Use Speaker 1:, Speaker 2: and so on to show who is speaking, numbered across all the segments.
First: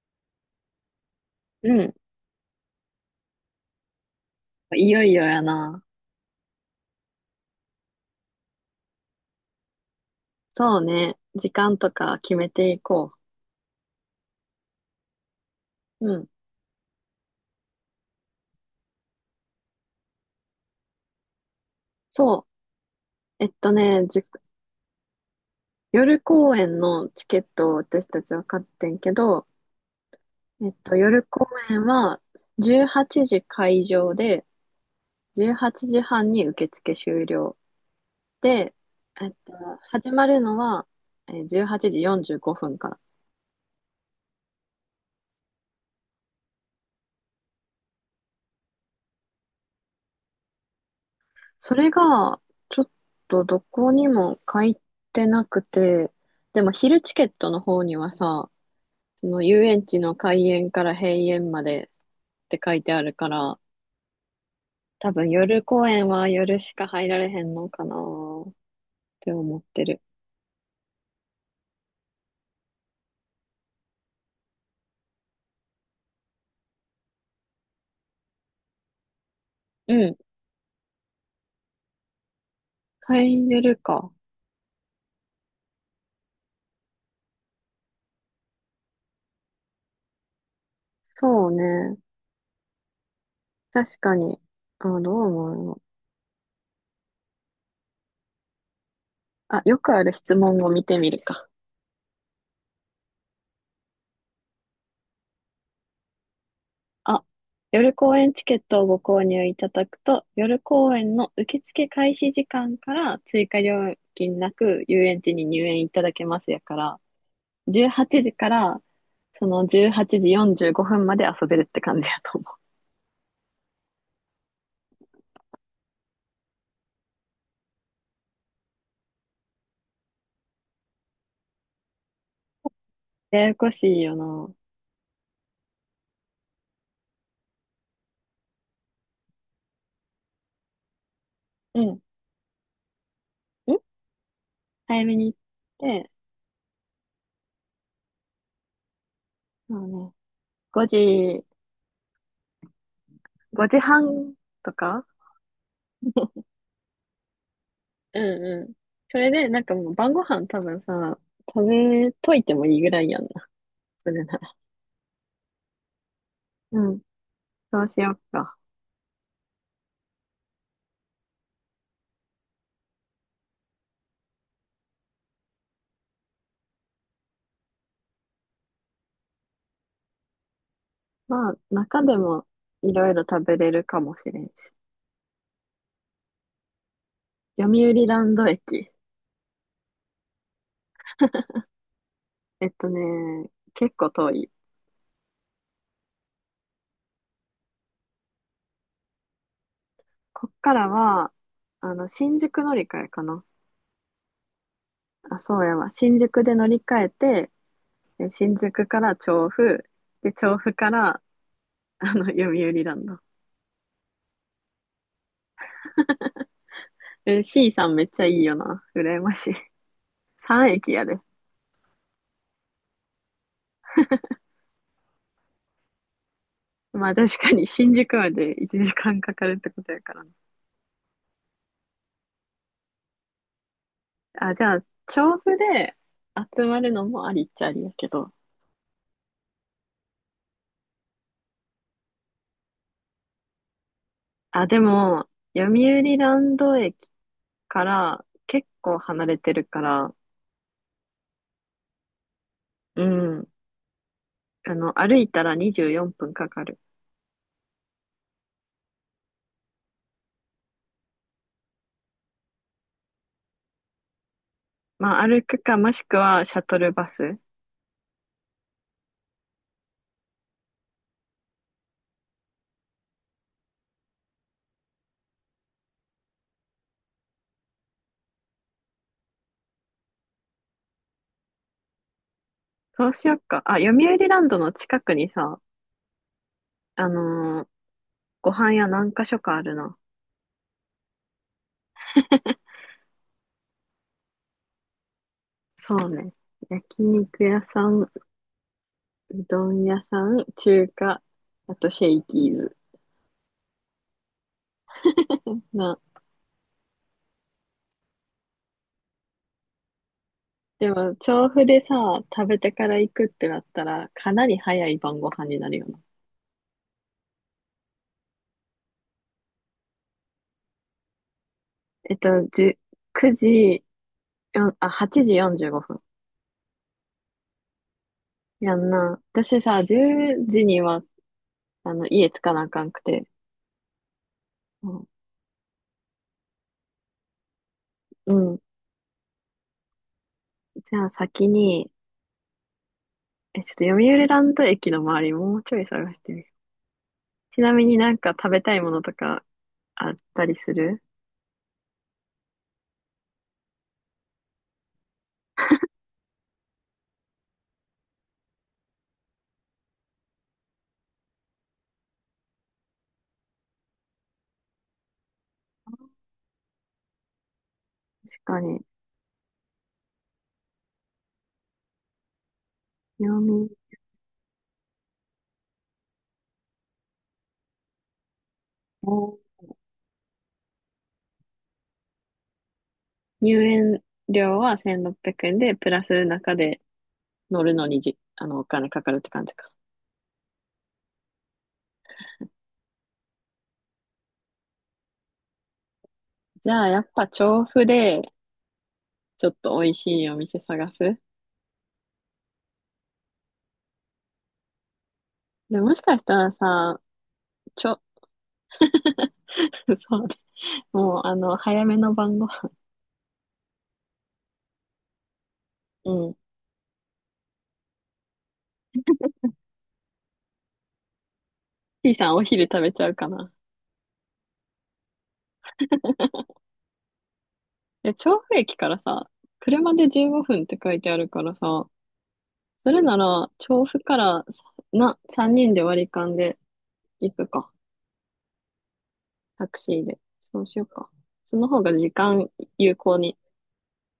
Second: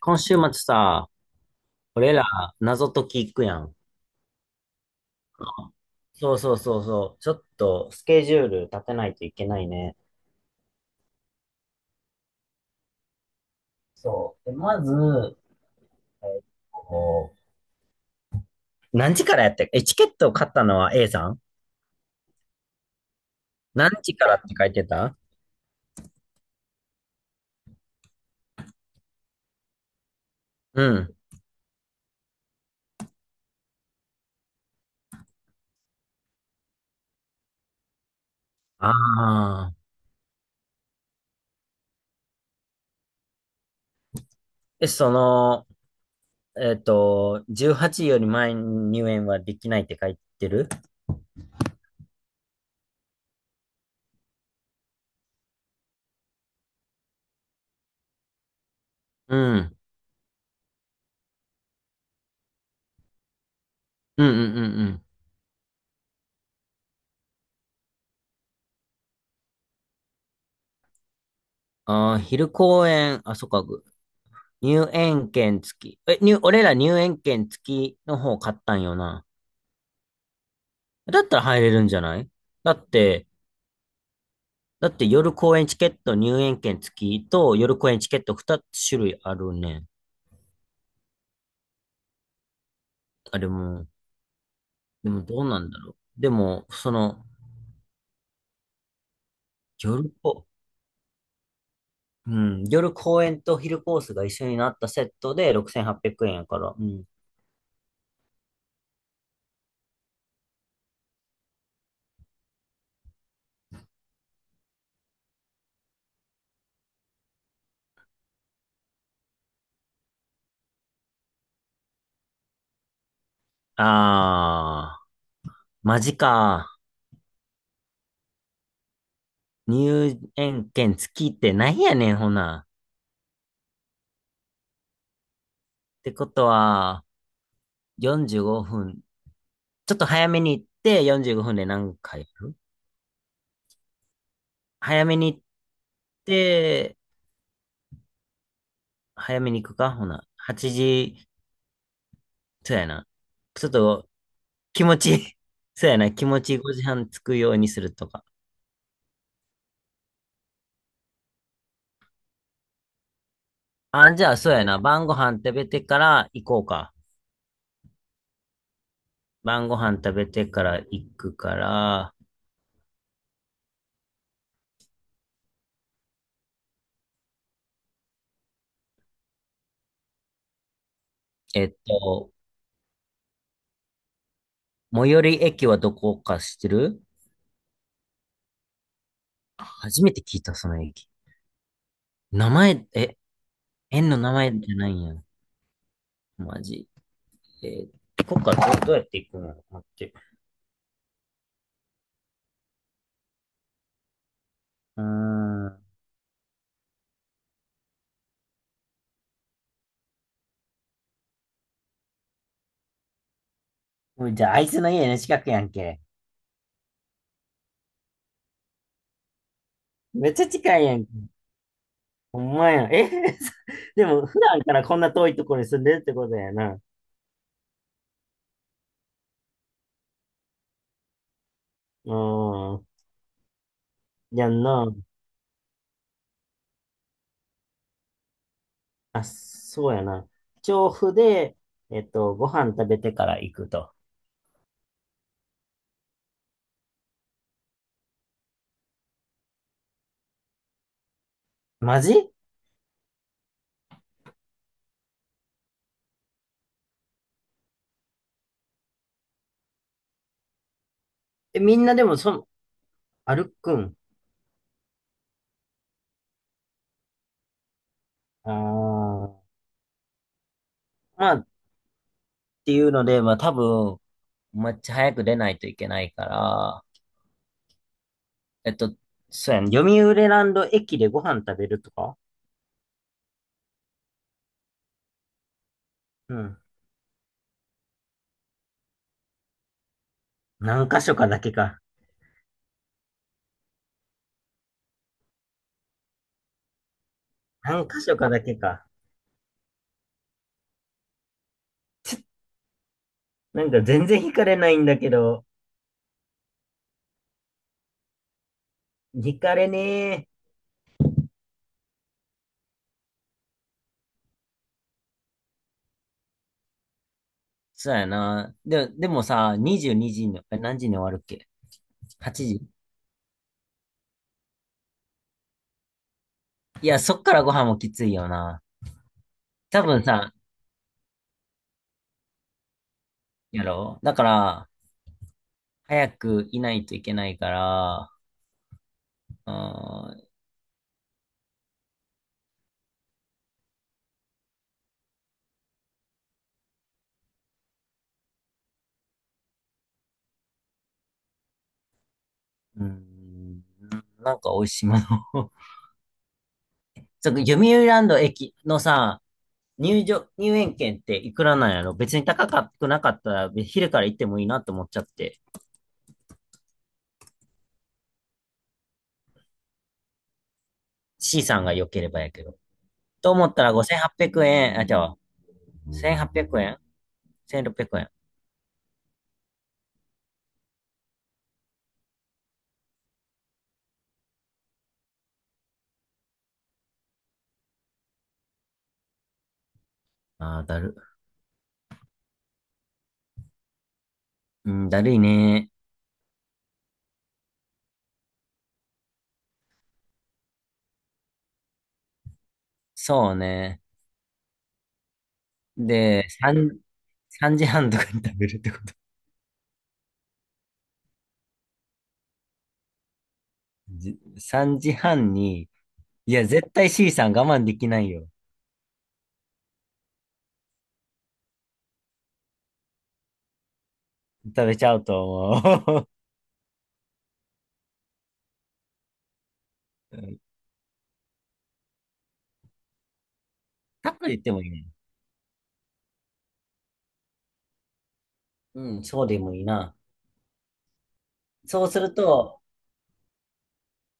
Speaker 1: 今週末さ、
Speaker 2: うん。
Speaker 1: 俺ら謎解き行くやん。
Speaker 2: いよいよやな。
Speaker 1: そうそうそうそう。ちょっとスケジュール立てないといけないね。
Speaker 2: そうね。時間とか決めていこ
Speaker 1: そう。で、まず、
Speaker 2: う。う
Speaker 1: え
Speaker 2: ん。
Speaker 1: っと、何時からやって、チケットを買ったのは A さん、
Speaker 2: そう。
Speaker 1: 何時からって書いてた？
Speaker 2: 夜公演のチケットを私たちは買ってんけど、
Speaker 1: うん。
Speaker 2: 夜公演は18時会場で、18時半に受付終了。で、
Speaker 1: あ
Speaker 2: えっと、
Speaker 1: あ。
Speaker 2: 始まるのは18時45分から。
Speaker 1: え、その、えっと、18より前に入園はできないって書いてる？
Speaker 2: それが、ちょっとどこにも書いてなくて、でも昼チケットの方にはさ、そ
Speaker 1: う
Speaker 2: の遊
Speaker 1: ん。
Speaker 2: 園地の開園から閉園までって書いてあるから、
Speaker 1: うんうんうんうん。
Speaker 2: 多分夜公園は夜しか入られへんのかなーって思ってる。
Speaker 1: ああ、昼公演、あ、そっか。入園券付き。俺ら入園券付きの方買ったんよな。
Speaker 2: うん。
Speaker 1: だったら入れるんじゃない？だって、
Speaker 2: 入れるか。
Speaker 1: だって夜公演チケット入園券付きと夜公演チケット2つ種類あるね。
Speaker 2: そうね。
Speaker 1: あれも、
Speaker 2: 確かに。あ、
Speaker 1: で
Speaker 2: どう
Speaker 1: もどう
Speaker 2: 思う
Speaker 1: なんだ
Speaker 2: の？
Speaker 1: ろう。でも、
Speaker 2: あ、よくあ
Speaker 1: 夜
Speaker 2: る質
Speaker 1: こ、
Speaker 2: 問を見てみるか。
Speaker 1: うん、夜公演と昼コースが一緒になったセットで6800円やから。うん。
Speaker 2: あ、夜公演チケットをご購入いただくと、夜公演の受付開始時間から追加料金なく遊園地に入園いただけますやから、18時から、その18時45分まで遊べるって感じやと思
Speaker 1: あー、マジか。入園券付きってなんやねん、ほな。
Speaker 2: う。ややこしいよな。
Speaker 1: ってことは、45分。ちょっと早めに行って45分で
Speaker 2: うん。
Speaker 1: 何回やる？
Speaker 2: 早
Speaker 1: 早
Speaker 2: め
Speaker 1: め
Speaker 2: に
Speaker 1: に
Speaker 2: 行っ
Speaker 1: 行っ
Speaker 2: て、
Speaker 1: て、早めに行
Speaker 2: そ
Speaker 1: く
Speaker 2: う
Speaker 1: かほ
Speaker 2: ね。
Speaker 1: な。8
Speaker 2: 5
Speaker 1: 時、
Speaker 2: 時、
Speaker 1: そうやな。ちょっ
Speaker 2: 5時
Speaker 1: と
Speaker 2: 半と
Speaker 1: 気持
Speaker 2: か。
Speaker 1: ち、そうやな。気持ち5時半着くようにすると
Speaker 2: う
Speaker 1: か。
Speaker 2: んうん。それで、なんかもう晩ご飯多分さ、食べといてもいいぐらいやんな。そ
Speaker 1: あ、じ
Speaker 2: れ
Speaker 1: ゃ
Speaker 2: な
Speaker 1: あそう
Speaker 2: ら。
Speaker 1: やな。晩ご飯食べてから行こう
Speaker 2: う
Speaker 1: か。
Speaker 2: ん。そうしよっか。
Speaker 1: 晩ご飯食べてから行くから、
Speaker 2: まあ、
Speaker 1: えっ
Speaker 2: 中で
Speaker 1: と、
Speaker 2: もいろいろ食べれるかもしれんし。
Speaker 1: 最寄り駅はどこか知ってる？
Speaker 2: 読売ランド駅。
Speaker 1: 初めて聞いた、その駅。名
Speaker 2: えっと
Speaker 1: 前、
Speaker 2: ね、結
Speaker 1: 園
Speaker 2: 構
Speaker 1: の
Speaker 2: 遠
Speaker 1: 名
Speaker 2: い。
Speaker 1: 前じゃないんや。マジ？えこっからうやって行くの？待って。
Speaker 2: こっからは、新宿乗り換えかな。
Speaker 1: うー
Speaker 2: あ、そうや
Speaker 1: ん。
Speaker 2: わ。新宿で乗り換えて、新宿から調布、で、調布から、読売ランド。
Speaker 1: もうじゃあ、あいつの家の近くやんけ。
Speaker 2: え、C さんめっちゃいいよな。羨ましい。
Speaker 1: めっちゃ近い
Speaker 2: 3駅
Speaker 1: やん
Speaker 2: や
Speaker 1: け。
Speaker 2: で。
Speaker 1: ほんまやん。でも、普段からこんな遠いところに住んでるってことやな。う
Speaker 2: まあ確かに新宿まで1時間かかるってことやからな。
Speaker 1: ーん。や
Speaker 2: あ、
Speaker 1: ん
Speaker 2: じゃあ、
Speaker 1: な。
Speaker 2: 調布で集まるのもありっちゃありやけど。
Speaker 1: あ、そうやな。調布で、ご飯食べてから行くと。
Speaker 2: あ、でも、読売ランド駅から結構離れてるから、
Speaker 1: マジ？
Speaker 2: うん。歩いたら24分かかる。
Speaker 1: みんなでも、歩くん？
Speaker 2: まあ、歩くか、もしくはシャトルバス。
Speaker 1: ああ。まあ、っていうので、まあ多分、めっちゃ早く出ないといけないから、えっと、そうやん、読売ランド駅でご飯食べるとか？
Speaker 2: そうしよっか。あ、読売ランドの近くにさ、
Speaker 1: うん。
Speaker 2: あのーご飯屋何か所かあるな。
Speaker 1: 何箇所かだけか。
Speaker 2: そうね。焼肉屋さ
Speaker 1: 何
Speaker 2: ん、
Speaker 1: 箇
Speaker 2: う
Speaker 1: 所かだけか。
Speaker 2: どん屋さん、中華、あとシェイキーズ。
Speaker 1: なんか全然惹かれないんだけど、
Speaker 2: な、
Speaker 1: 惹かれねえ。
Speaker 2: でも、調布でさ、食べてから行くってなったら、かなり早い晩ご飯になるよな。
Speaker 1: そうやな。で、でもさ、22時にじに、え何時に終わるっけ？
Speaker 2: えっと、
Speaker 1: 8 時？
Speaker 2: じゅ9時、よんあ、8時45分。
Speaker 1: いや、そっからご飯もきついよな。
Speaker 2: やんな。私
Speaker 1: 多
Speaker 2: さ、10
Speaker 1: 分さ、
Speaker 2: 時には家着かなあかんくて。
Speaker 1: やろだから、
Speaker 2: うん。
Speaker 1: 早くいないといけないから、
Speaker 2: うん。
Speaker 1: あー
Speaker 2: じゃあ先に、ちょっと読売ランド駅の周りもうちょい探してみる。ちなみになんか食べたいものとかあったりする？
Speaker 1: うーん、なんか美味しいものを。そう、読売ランド駅のさ、入園券っていくらなんやろ？別に高くなかったら、昼から行ってもいいなと思っちゃって。
Speaker 2: 確かに。
Speaker 1: C さんが良ければやけど。と
Speaker 2: 読
Speaker 1: 思った
Speaker 2: 売、
Speaker 1: ら5800円、あ、じゃあ、1800円？ 1600 円。
Speaker 2: 入園料は1600円で、プラス中で乗るのにじ、あの、お金かかるって感じか。
Speaker 1: あー、だる。うん、だるいね。
Speaker 2: じゃあやっぱ調布で、ちょっと美味しいお店探す。
Speaker 1: そうね。
Speaker 2: で、もしかし
Speaker 1: で、
Speaker 2: たらさ、
Speaker 1: 3時
Speaker 2: ち
Speaker 1: 半と
Speaker 2: ょ、
Speaker 1: かに食べるってこと？
Speaker 2: そうね。もう早めの晩ご飯。
Speaker 1: じ3時半に、
Speaker 2: う
Speaker 1: い
Speaker 2: ん。
Speaker 1: や、絶対 C さん我慢できないよ。
Speaker 2: T さんお昼食べちゃうかな。
Speaker 1: 食べちゃうと思う。
Speaker 2: いや、調布駅からさ、車で15 分って書いてあるからさ、それなら、調布
Speaker 1: タッ
Speaker 2: か
Speaker 1: プで言っ
Speaker 2: ら
Speaker 1: ても
Speaker 2: さ
Speaker 1: いいね。
Speaker 2: 3人で割り勘で行くか。
Speaker 1: うん、そうでもいい
Speaker 2: タク
Speaker 1: な。
Speaker 2: シーで。そうしようか。その方
Speaker 1: そう
Speaker 2: が
Speaker 1: す
Speaker 2: 時
Speaker 1: る
Speaker 2: 間
Speaker 1: と、
Speaker 2: 有効に。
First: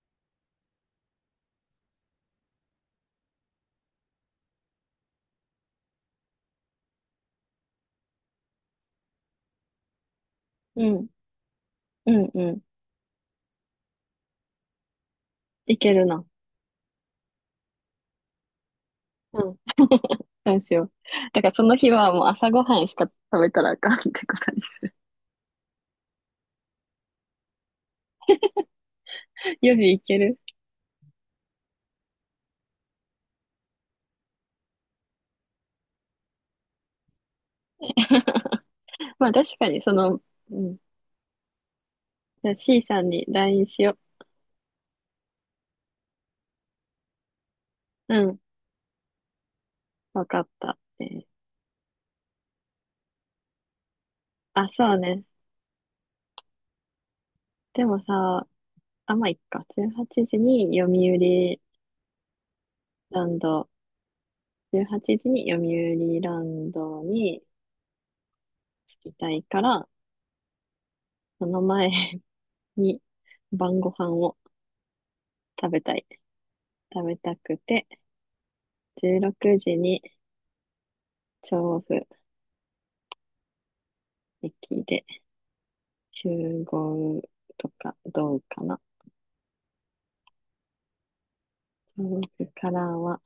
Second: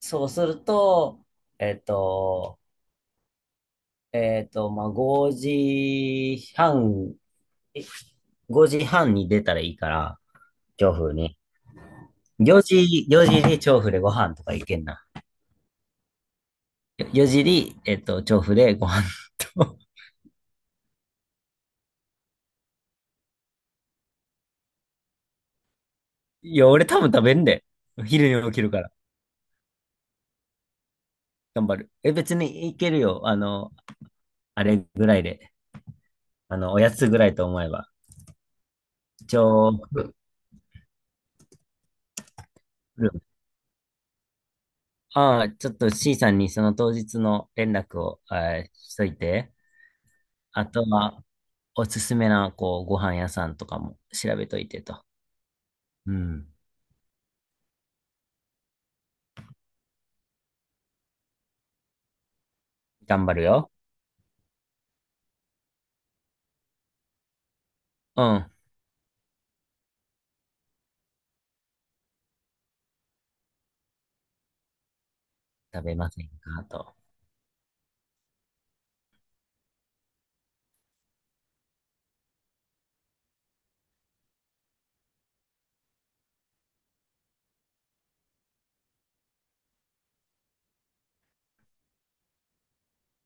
Speaker 1: そうすると、えっと、えっと、まあ、5時半、5時半に出たらいいから、
Speaker 2: う
Speaker 1: 調
Speaker 2: ん、
Speaker 1: 布に。
Speaker 2: うん、う
Speaker 1: 4
Speaker 2: ん。
Speaker 1: 時、4時に調布でご飯とか行けんな。
Speaker 2: 行けるな。
Speaker 1: 4時に、調布でご飯
Speaker 2: うん。
Speaker 1: と。
Speaker 2: そうしよう。だからその日はもう朝ごはんしか食べたらあかんってことにする。
Speaker 1: いや、俺多分食べんで。昼に起きるから。
Speaker 2: 4時行ける。
Speaker 1: 頑張る。別に行けるよ。あれぐらいで。おやつぐらいと思えば。
Speaker 2: まあ確か
Speaker 1: 調
Speaker 2: にそ
Speaker 1: 布。
Speaker 2: の、うん。じゃあ C さんに LINE しよ
Speaker 1: ああ、ちょっと C さんにその当日の連絡
Speaker 2: う。
Speaker 1: を、
Speaker 2: うん。
Speaker 1: しといて。
Speaker 2: わかっ
Speaker 1: あ
Speaker 2: た。
Speaker 1: とは、おすすめな、ご飯屋さんとかも調べとい
Speaker 2: あ、
Speaker 1: て
Speaker 2: そう
Speaker 1: と。
Speaker 2: ね。
Speaker 1: うん。
Speaker 2: でもさ、あ、まあ、いっか。ラ
Speaker 1: 頑張
Speaker 2: ン
Speaker 1: る
Speaker 2: ド、
Speaker 1: よ。
Speaker 2: 18時に読売ランドに
Speaker 1: うん。
Speaker 2: 着きたいから、その前に晩ご飯を食べ
Speaker 1: 食
Speaker 2: た
Speaker 1: べ
Speaker 2: い。
Speaker 1: ませんかと。
Speaker 2: 食べたくて、16時に調布駅で集合とかどうかな。調布からは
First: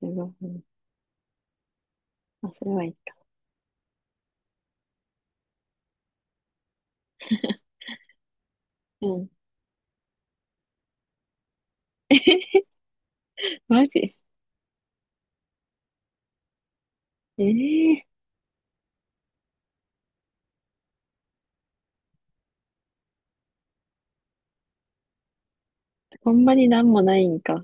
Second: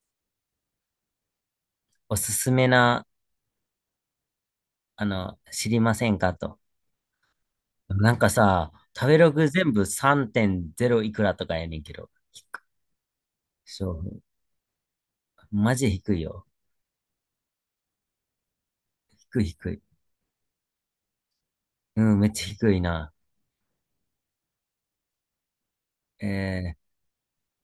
Speaker 2: 15分。
Speaker 1: おす
Speaker 2: あ、
Speaker 1: す
Speaker 2: そ
Speaker 1: め
Speaker 2: れはいいか。
Speaker 1: な、知りませんかと。なんかさ、
Speaker 2: う
Speaker 1: 食べ
Speaker 2: ん。
Speaker 1: ログ全部3.0いくらとかやねんけど。
Speaker 2: マ
Speaker 1: そ
Speaker 2: ジ？
Speaker 1: う。マジ低いよ。
Speaker 2: ええ
Speaker 1: 低い低い。うん、めっちゃ低いな。
Speaker 2: ー、
Speaker 1: え
Speaker 2: ほんまに
Speaker 1: ー、
Speaker 2: なんもないんか。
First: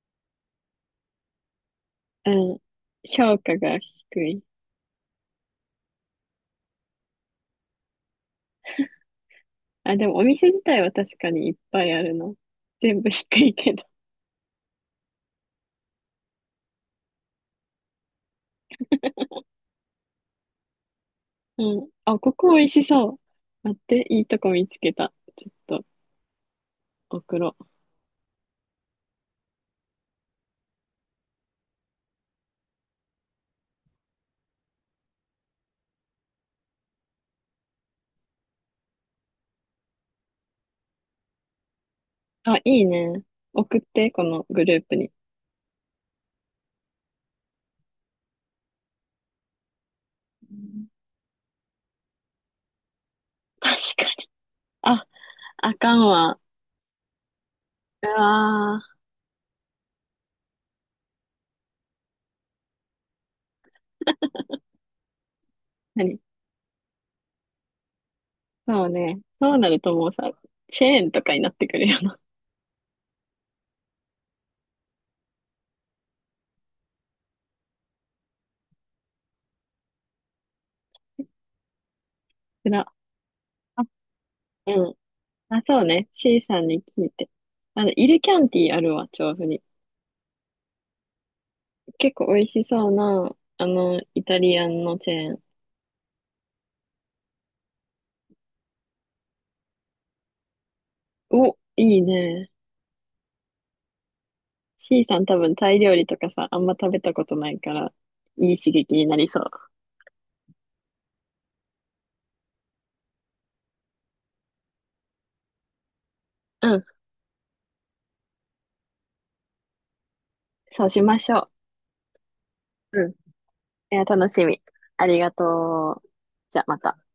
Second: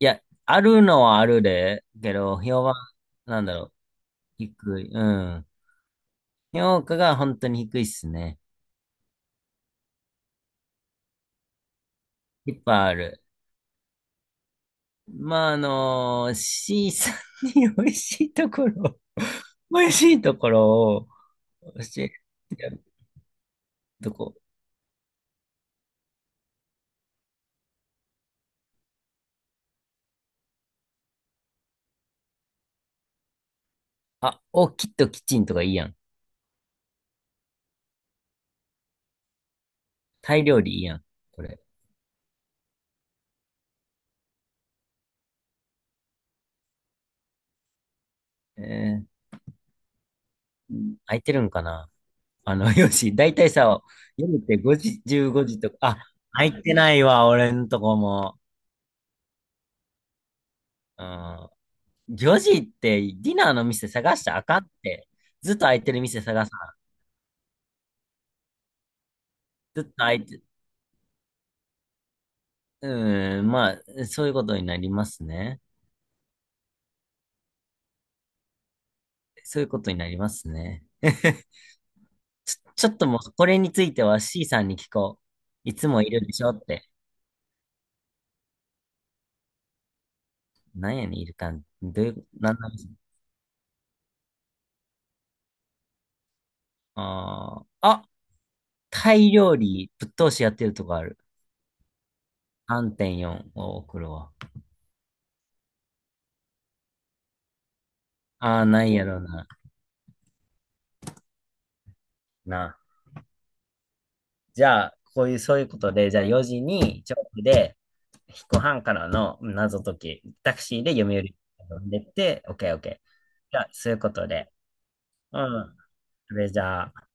Speaker 1: いや、あるのはあるで、け
Speaker 2: う
Speaker 1: ど、
Speaker 2: ん。
Speaker 1: 評判、
Speaker 2: 評
Speaker 1: なんだ
Speaker 2: 価
Speaker 1: ろう。
Speaker 2: が低い。
Speaker 1: 低い。うん。評価が本当に低いっすね。
Speaker 2: あ、でもお店自体は確かにいっぱいあるの。
Speaker 1: いっぱいあ
Speaker 2: 全部
Speaker 1: る。
Speaker 2: 低いけど。
Speaker 1: まあ、C さんに美味しいところ、美味しいところを
Speaker 2: うん。
Speaker 1: 教えて
Speaker 2: あ、ここ美味
Speaker 1: や
Speaker 2: し
Speaker 1: る
Speaker 2: そう。待って、
Speaker 1: と
Speaker 2: いい
Speaker 1: こ。
Speaker 2: とこ見つけた。ちょっと送ろう。
Speaker 1: あ、きっとキッチンとかいいやん。タイ料理いいやん。これ。
Speaker 2: あ、いいね。送って、このグループに。
Speaker 1: えー、
Speaker 2: うん。
Speaker 1: 空いてるんかな？よし、だいたい
Speaker 2: 確
Speaker 1: さ、
Speaker 2: かに。
Speaker 1: 夜って5時、
Speaker 2: あ、
Speaker 1: 15時と
Speaker 2: あ
Speaker 1: か、
Speaker 2: か
Speaker 1: あ、
Speaker 2: んわ。
Speaker 1: 空いてないわ、俺んとこ
Speaker 2: う
Speaker 1: も。
Speaker 2: わー。
Speaker 1: うん。4時ってディナーの店探したらあかんって。ずっと空いてる店
Speaker 2: 何？
Speaker 1: 探さん？
Speaker 2: そうね。そうなる
Speaker 1: ずっと
Speaker 2: ともう
Speaker 1: 空い
Speaker 2: さ、
Speaker 1: て、
Speaker 2: チェーンとかになってくるよな。
Speaker 1: うん、まあ、そういうことになりますね。そういうことになりますね。
Speaker 2: つら。
Speaker 1: ちょっともう、これにつ
Speaker 2: あ、
Speaker 1: いては C さん
Speaker 2: う
Speaker 1: に聞
Speaker 2: ん。
Speaker 1: こ
Speaker 2: あ、
Speaker 1: う。い
Speaker 2: そう
Speaker 1: つも
Speaker 2: ね。
Speaker 1: いるで
Speaker 2: C
Speaker 1: しょ
Speaker 2: さ
Speaker 1: っ
Speaker 2: んに
Speaker 1: て。
Speaker 2: 聞いて。イルキャンティあるわ、調布に。
Speaker 1: なんやねん、いるかん。どうい
Speaker 2: 結
Speaker 1: う、
Speaker 2: 構美味
Speaker 1: なん
Speaker 2: し
Speaker 1: なんです
Speaker 2: そう
Speaker 1: か？
Speaker 2: な、イタリアンのチェーン。
Speaker 1: あーあ、タイ料理、ぶっ通しやってるとこある。
Speaker 2: お、いいね。
Speaker 1: 3.4を送るわ。
Speaker 2: C さん多分タイ料理とかさ、あんま食べたことないから、いい
Speaker 1: ああ、
Speaker 2: 刺
Speaker 1: な
Speaker 2: 激
Speaker 1: い
Speaker 2: に
Speaker 1: や
Speaker 2: な
Speaker 1: ろ
Speaker 2: りそ
Speaker 1: な。
Speaker 2: う。
Speaker 1: な。じゃあ、こういう、そういうことで、じゃあ4時
Speaker 2: うん、
Speaker 1: に、チョークで、彦半からの謎解き、タクシー
Speaker 2: そう
Speaker 1: で
Speaker 2: し
Speaker 1: 読
Speaker 2: まし
Speaker 1: 売
Speaker 2: ょ
Speaker 1: 読んでって、オッケーオッケ
Speaker 2: う。うん。
Speaker 1: ー。
Speaker 2: い
Speaker 1: じゃあ、そういう
Speaker 2: や、
Speaker 1: こと
Speaker 2: 楽し
Speaker 1: で。
Speaker 2: み。ありが
Speaker 1: うん。
Speaker 2: とう。
Speaker 1: それじ
Speaker 2: じゃあ、ま
Speaker 1: ゃ
Speaker 2: た。
Speaker 1: あ。